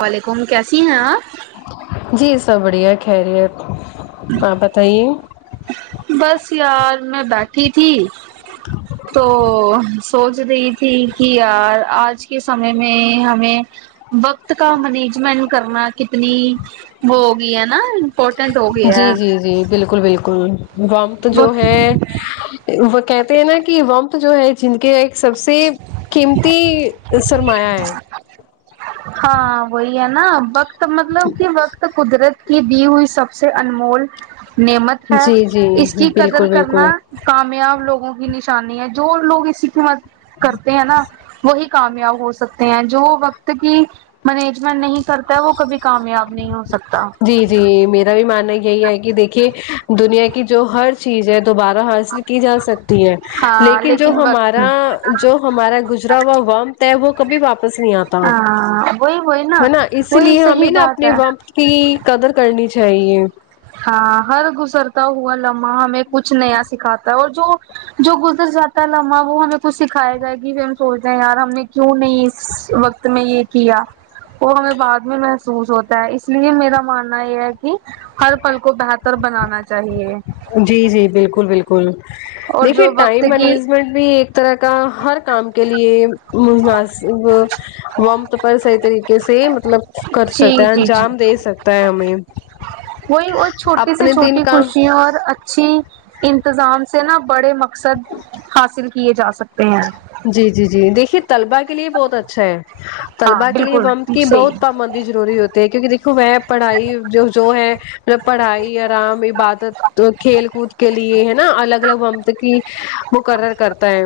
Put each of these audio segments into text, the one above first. وعلیکم کیسی ہیں آپ جی سب بڑھیا خیریت اور بتائیے بس یار میں بیٹھی تھی تو سوچ رہی تھی کہ یار آج کے سمے میں ہمیں وقت کا مینجمنٹ کرنا کتنی وہ ہوگی ہے نا امپورٹنٹ ہو گیا جی ہے جی جی بالکل بالکل وقت جو ہے وہ کہتے ہیں نا کہ وقت جو ہے جن کے ایک سب سے قیمتی سرمایہ ہے ہاں وہی ہے نا وقت مطلب کہ وقت قدرت کی دی ہوئی سب سے انمول نعمت ہے جی جی اس کی قدر بالکل کرنا بالکل کامیاب لوگوں کی نشانی ہے جو لوگ اسی کی مدد کرتے ہیں نا وہی کامیاب ہو سکتے ہیں جو وقت کی مینجمنٹ نہیں کرتا ہے وہ کبھی کامیاب نہیں ہو سکتا جی جی میرا ماننا یہی ہے کہ دیکھیے دنیا کی جو ہر چیز ہے دوبارہ حاصل کی جا سکتی ہے ہاں لیکن جو وقت ہمارا جو ہمارا گزرا ہوا وقت ہے وہ کبھی واپس نہیں آتا ہے ہاں وہی وہی نا اسی وہی لیے صحیح ہمیں نا بات اپنے ہے وقت کی قدر کرنی چاہیے ہاں ہر گزرتا ہوا لمحہ ہمیں کچھ نیا سکھاتا ہے اور جو جو گزر جاتا ہے لمحہ وہ ہمیں کچھ سکھایا جائے گی پھر ہم سوچتے ہیں یار ہم نے کیوں نہیں اس وقت تمہے یہ کیا وہ ہمیں بعد میں محسوس ہوتا ہے اس لیے میرا ماننا یہ ہے کہ ہر پھل کو بہتر بنانا چاہیے جی جی بالکل بالکل اور دیکھیے جو وقت ٹائم کی مینجمنٹ بھی ایک طرح کا ہر کام کے لے مناسب وقت پر صحیح طریقے سے مطلب کر جی سکتا ہے جی جی انجام دے سکتا ہے ہمیں وہی اور چھوٹی سی اپنے دن چھوٹی کا خوشیاں اور اچھی انتظام سے نا بڑے مقصد حاصل کیے جا سکتے ہیں جی جی جی دیکھیے طلبہ کے لیے بہت اچھا ہے ہاں طلبہ کے لیے بالکل وم کی صحیح بہت پابندی ضروری ہوتی تے کیونکہ دیکھو وہ پڑھائی جو جو ہے مطلب پڑھائی آرام عبادت تو کھیل کود کے لیے ہے نا الگ الگ وقت کی مقرر کرتا ہے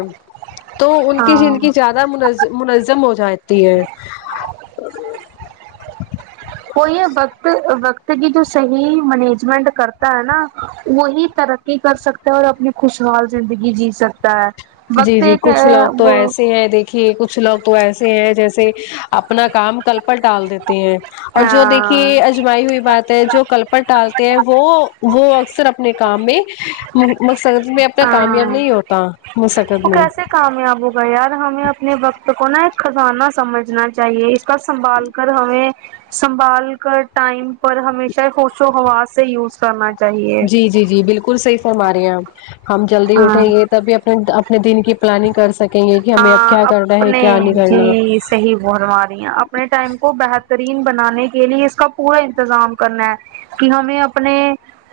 تو ان کی ہاں زندگی زیادہ من منظم ہو جاتی ہے وہ یہ وقت وقت کی جو صحیح مینجمنٹ کرتا ہے نا وہی ترقی کر سکتا ہے اور اپنی خوشحال زندگی جی سکتا ہے جی وقت جی ایک کچھ لوگ تو وہ ایسے ہیں دیک کہ کچھ لوگ تو ایسے ہیں جیسے اپنا کام کل پل ٹال دیتے ہیں اور جو دیکھیے اجمائی ہوئی بات جو کلپٹ ڈالتے ہیں وہ وہ اکثر اپنے کام میں مقصد میں اپنا کامیاب نہیں ہوتا مسقط وہ میں کیسے کامیاب ہو گئے یار ہمیں اپنے وقت کو نا ایک خزانہ سمجھنا چاہیے اس کا سنبھال کر ہمیں سنبھال کر ٹائم پر ہمیشہ ہی خش و ہواز سے یوز کرنا چی جی جی جی بالکل صحیح فرما رہے ہے آپ ہم جلدی ہاں اٹھیں گے تبھی اپنے اپنے دن کی پلاننگ کر سکیں گے کہ ہمیں اب ہاں کیا کرنا ہے اپنے کیا نہیں کرنا جی صحیح فرما رہے ہیں آپ اپنے ٹائم کو بہترین بنانے کے لیے اس کا پورا انتظام کرنا ہے کہ ہمیں اپنے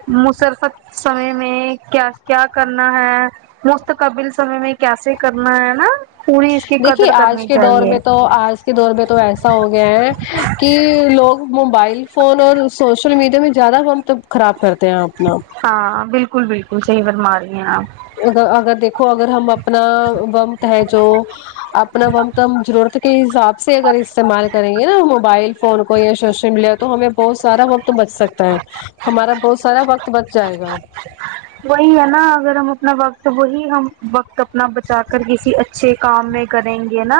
مسرفت سمے میں کیا کیا کرنا ہے مستقبل سمے میں کیسے کرنا ہے نا پوری اس کی دیکھیے قدر آج کرنی کے دور چاہیے میں تو آج دور تو ایسا ہو گیا ہے کہ لوگ موبائل فون اور سوشل میڈیا میں زیادہ پمپ مطلب خراب کرتے ہیں اپنا ہاں بالکل بالکل صحیح فرماریی ہیں آپ اگر اگر دیکھو اگر ہم اپنا ومت ہے جو اپنا وم کم ضرورت کے حساب سے اگر استعمال کریں گے نا موبائل فون کو یا سوشم لیا تو ہمیں بہت سارا بچ سکتا ہے ہمارا بہت سارا وقت بچ جائے گا وہی ہے نا اگر ہم اپنا وقت وہی ہم وقت اپنا بچا کر کسی اچھے اچھے کام میں کریں گے نا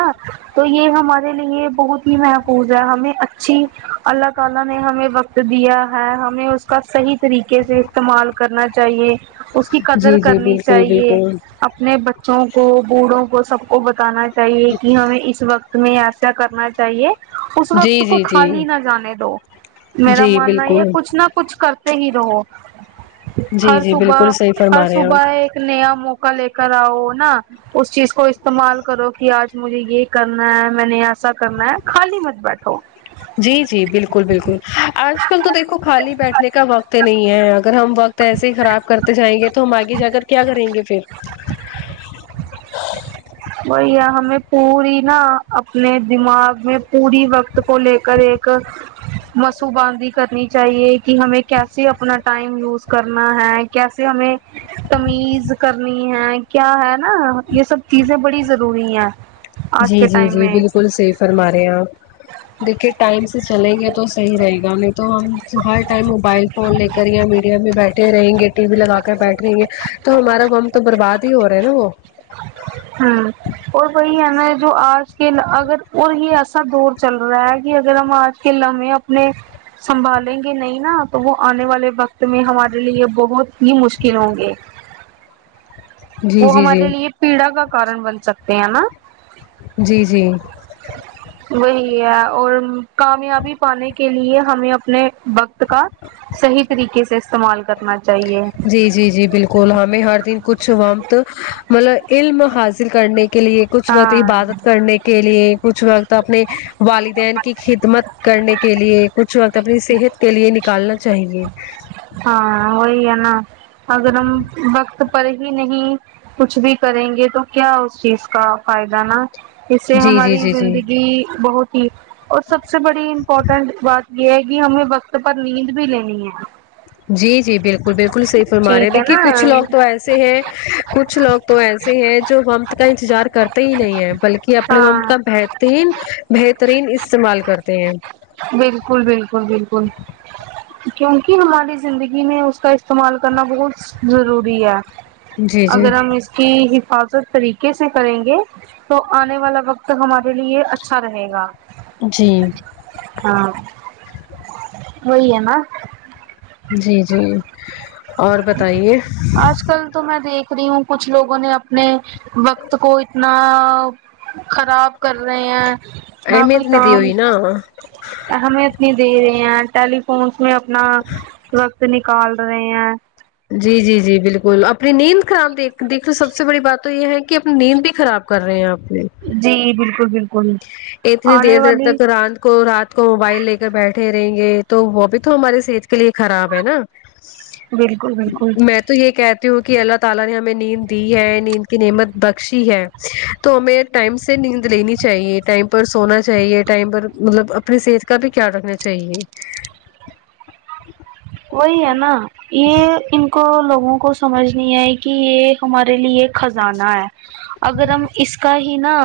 تو یہ ہمارے لیے بہت ہی محفوظ ہے ہمیں اچھی اللہ تعالی نے ہمیں وقت دیا ہے ہمیں اس کا صحیح طریقے سے استعمال کرنا چاہیے اس کی قدر جی جی کرنی بالکل چاہیے بالکل اپنے بچوں کو بوڑھوں کو سب کو بتانا چاہیے کہ ہمیں اس وقت تمہیں ایسا کرنا چاہیے اس جی وقت کو جی جی خالی نہ جانے دو میرا جی ماننا یہ بالکل کچھ نہ کچھ کر صحیح رہو جی ہر جی صبح بالکل صحیح ہر فرما رہے ہیں آپ صبح ایک نیا موقع لے کر آؤ نا اس چیز کو استعمال کرو کہ آج مجھے یہ کرنا ہے میں نے ایسا کرنا ہے خالی مت بیٹھو جی جی بالکل بالکل آج کل تو دیکھو خالی بیٹھنے کا وقت نہیں ہے اگر ہم وقت ایسے ہی خراب کرتے جائیں گے تو ہم آگے جا کر کیا کریں گے پھر وہ یہ ہمیں پوری نا اپنے دماغ میں پوری وقت کو لے کر ایک مسو بندی کرنی چاہیے کہ ہمیں کیسے اپنا ٹائم یوز کرنا ہے کیسے ہمیں تمیز کرنی ہے کیا ہے نا یہ سب چیزیں بڑی ضروری ہیں آج جی کے جی ٹائم جی میں بالکل صحیح فرمارے آپ دیکھیے ٹائم سے چلیں گے تو صحیح رہے گا تو ہم ہر ٹائم موبائل فون لے کر یا میڈیا میں بیٹھے رہیں گے ٹی وی لگا کر بیٹھ رہیں گے تو ہمارا بغم تو برباد ہی ہو رہا ہے نا وہ ہاں اور وہی ہے نا جو آج کے اگر اور وہی ایسا دور چل رہا ہے کہ اگر ہم آج کے لمحے اپنے سنبھالیں گے نہیں نا تو وہ آنے والے وقت میں ہمارے لیے بہت ہی مشکل ہوں گے جی وہ جی جی ہمارے لیے پیڑا کا کارن بن سکتے ہیں نا جی جی وہی ہے اور کامیابی پانے کے لیے ہمیں اپنے وقت کا صحیح طریقے سے استعمال کرنا چاہیے جی جی جی بالکل ہم ہر دن کچھ وقت مطلب علم حاصل حاصل کرنے کے لیے کچھ وقت ہاں عبادت کرنے کے لیے کچھ وقت اپنے والدین کی خدمت کرنے کے لیے کچھ وقت اپنی صحت کے لیے نکالنا چاہیے ہاں وہی ہے نا اگر ہم وقت پر ہی نہیں کچھ بھی کریں گے تو کیا اس چیز کا فائدہ نا اس سے جی جی ہماری جی جی زندگی بہت ج اور سب سے بڑی امپورٹینٹ بات یہ ہے کہ ہمیں وقت پر نیند بھی لینی ہے جی جی بالکل بالکل صحیح فرما رہے ٹھیک ہے دیکھیے نا کچھ لوگ تو ایسے ہیں کچھ لوگ تو ایسے ہیں جو وقت کا انتظار کر کرتے ہی نہیں ہے بلکہ اپنے وقت ہاں کا بہترین بہترین استعمال کرتے ہیں بالکل بالکل بالکل کیونکہ ہماری زندگی میں اس کا استعمال کرنا بہت ضروری ہے جی جی اگر ہم اس کی حفاظت طریقے سے کریں گے تو آنے والا وقت ہمارے لیے اچھا رہے گا جی ہاں وہی ہے نہ جی جی اور بتائیے آج کل تو میں دیکھ رہی ہوں کچھ لوگوں نے اپنے وقت کو اتنا خراب کر رہے ہیں نہ کوئی اہمیت نہیں دی کام ہوئی نا ہمیں اتنی دے رہے ہیں ٹیلیفونس میں اپنا وقت نکال رہے ہیں جی جی جی بالکل اپنی نیند خراب د دیک دیک سب سے بڑی بات تو یہ ہے کہ اپنی نیند بھی خراب کر رہے ہیں اپنے جی بالکل بالکل اتنی آنے دیر دیر والی تک رات کو رات کو موبائل لے کر بیٹھے رہیں گے تو وہ بھی تو ہماری صحت کے لیے خراب ہے نا بالکل بالکل میں تو یہ کہتی ہوں کہ اللہ تعالی نے ہمیں نیند دی ہے نیند کی نعمت بخشی ہے تو ہمیں ٹائم سے نیند لے نی چاہیے ٹائم پر سونا چاہیے ٹائم پر مطلب اپنی صحت کا بھی خیال رکھنا چاہیے وہی ہے نا یہ ان کو لوگوں کو سمجھنی ہے کہ یہ ہمارے لیے خزانہ ہے اگر ہم اس کا ہی نا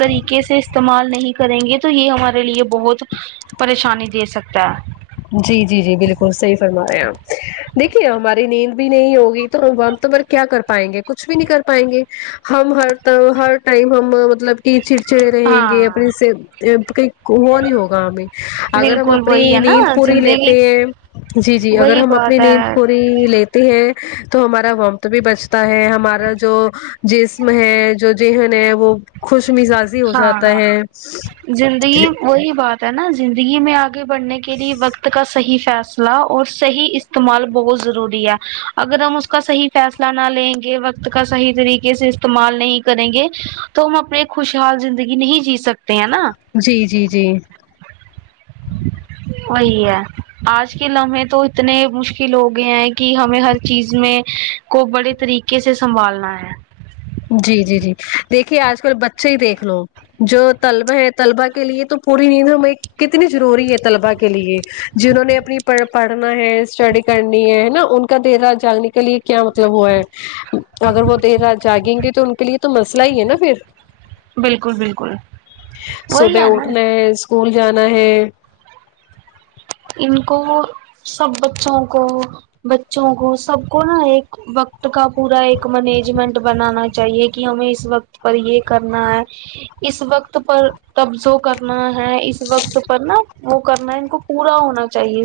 طریقے سے استعمال نہیں کریں گے تو یہ ہمارے لیے بہت پریشانی دے سکتا ہے جی جی جی بالکل صحیح فرمارے آپ دیکھیے ہماری نیند بھی نہیں ہوگی تو ہم تو کیا کر پائیں گے کچھ بھی نہیں کر پائیں گے ہم ہر طر ہر ٹائم ہم مطلب کی چیز چے رہیں گے ہاں اپنے سے اب کے وہ نہیں ہوگا ہمیں اگر ہم بالکل وہی اپنی ہے نا نیند فری زندگی لیتے ہیں جی جی اگر وہی ہم اپنی بات ہے نیند پوری لیتی ہے تو ہمارا وقت بھی بچتا ہے ہمارا جو جسم ہے جو ذہن ہے وہ خوش مزاج ہاں زندگی وہی بات نا زندگی میں آگے بڑھنے کے لیے وقت کا صحیح فیصلہ اور صحیح استعمال بہت ضروری ہے اگر ہم اس کا صحیح فیصلہ نہ لیں گے وقت کا صحیح طریقے سے استعمال نہیں کریں گے تو ہم اپنے خوشحال زندگی نہیں جی سکتے ہیں نا جی جی جی وہی ہے آج ک لمحے تو اتنے مشکل ہو گئے ہیں کہ ہمیں ہر چیز میں کو بڑے طریقے سے سنبھالنا ہے جی جی جی دیکھیے آج کل بچے ہی دیکھ لو جو طلبہ ہے طلبا کے لیے تو پوری نیند ہم کتنی ضروری ہے طلبا کے لیے جنہوں نے اپنی پڑھنا ہے اسٹڈی کرنی ہے نا ان کو کا دیر رات جاگنے کے لیے کیا مطلب ہوا ہے اگر وہ دیر رات جاگیں گے تو ان کے لیے تو مسئلہ ہی ہے نا پھر بالکل بالکل وہی صبح ہے نا اٹھنا ہے اسکول جانا ہے ان کو سب بچوں کو بچوں کو سب کو نا ایک وقت کا پورا ایک مینجمنٹ بنانا چاہیے کہ ہمیں اس وقت پر یہ کرنا ہے اس وقت پر تبزو کرنا ہے اس وقت پر نا وہ کرنا ہے ان کو پورا ہونا چاہیے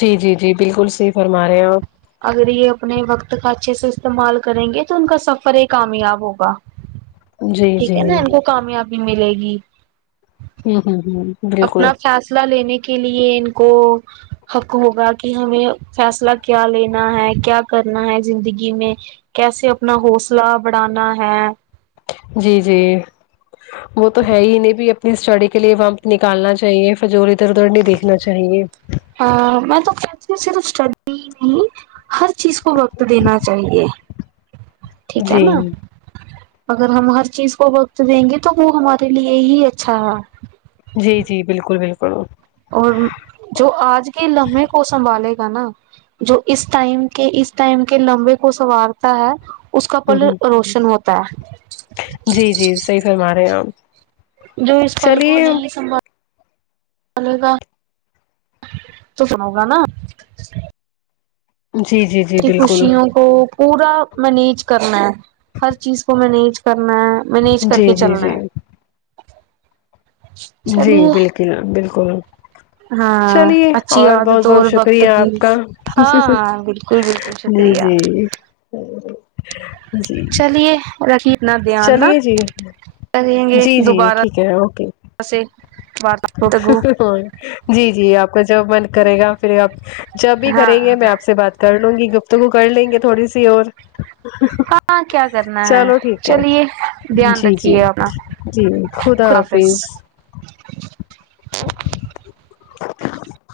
جی جی جی بالکل صحیح فرما رہے ہیں آپ اگر یہ اپنے وقت کا اچھے سے استعمال کریں گے تو ان کا سفر ہی کامیاب ہوگا جی ٹھیک جی ہے نا ہوں ان کو کامیابی ملے گی ہوں ہوں ہوں بالکل اپنا فیصلہ لینے کے لیے ان کو حق ہوگا کہ ہمیں فیصلہ کیا لینا ہے کیا کرنا ہے زندگی میں کیسے اپنا حوصلہ بڑھانا ہے جی جی وہ تو ہے انھ بھی اپنی اسٹڈی کے لیے وقت نکالنا چاہیے کے جو اور ادھر ادھر نہیں دیکھنا چاہیے ہاں میں توکہتی ہوں صرف اسٹڈی ہی نہیں ہر چیز کو وقت دینا چاہیے ٹھیک ہے جی نا اگر ہم ہر چیز کو وقت دیں گے تو وہ ہمارے لیے ہی اچھا ہے جی جی بالکل بالکل اور جو آج کے لمحے کو سنبھالے گا نا جو اس ٹائم کے اس ٹائم کے لمبے کو سوارتا ہے اس کا پل ہ روشن ہوتا ہے جی جی صحیح فرما رہے ہیں آپ جو اس پل کو چلیے نہیں سنبھال تو سنو گا نا جی جی جی کی بالکل خوشیوں کو پورا مینج کرنا ہے ہر چیز کو مینج کرنا ہے مینج کر جی کے جی چلنا جی ہے جی چلیے بالکل بالکل ہاں چلیے اچھی اور یاد ہے بہت بہت توور وقت شکریہ کی آپ کا ہاں ہاں بالکل بالکل بالکل جی شکریہ جی جی چلیے رکھیے نہ دھیان نہ چلیے جی کریں گے جی جی دوبارہ ٹھیک ہے اوکے سے گفتگو جی جی آپ کا جب من کرے گا پھر آپ جب بھی ہاں کریں گے میں ہاں آپ سے بات کر لوں گی گفتگو کر لیں گے تھوڑی سی اور ہاں، کیا کرنا ہے چلو ٹھیک ہے چلیے دھیان جی جی رکھیے اپنا جی خدا حافظ [inaudible]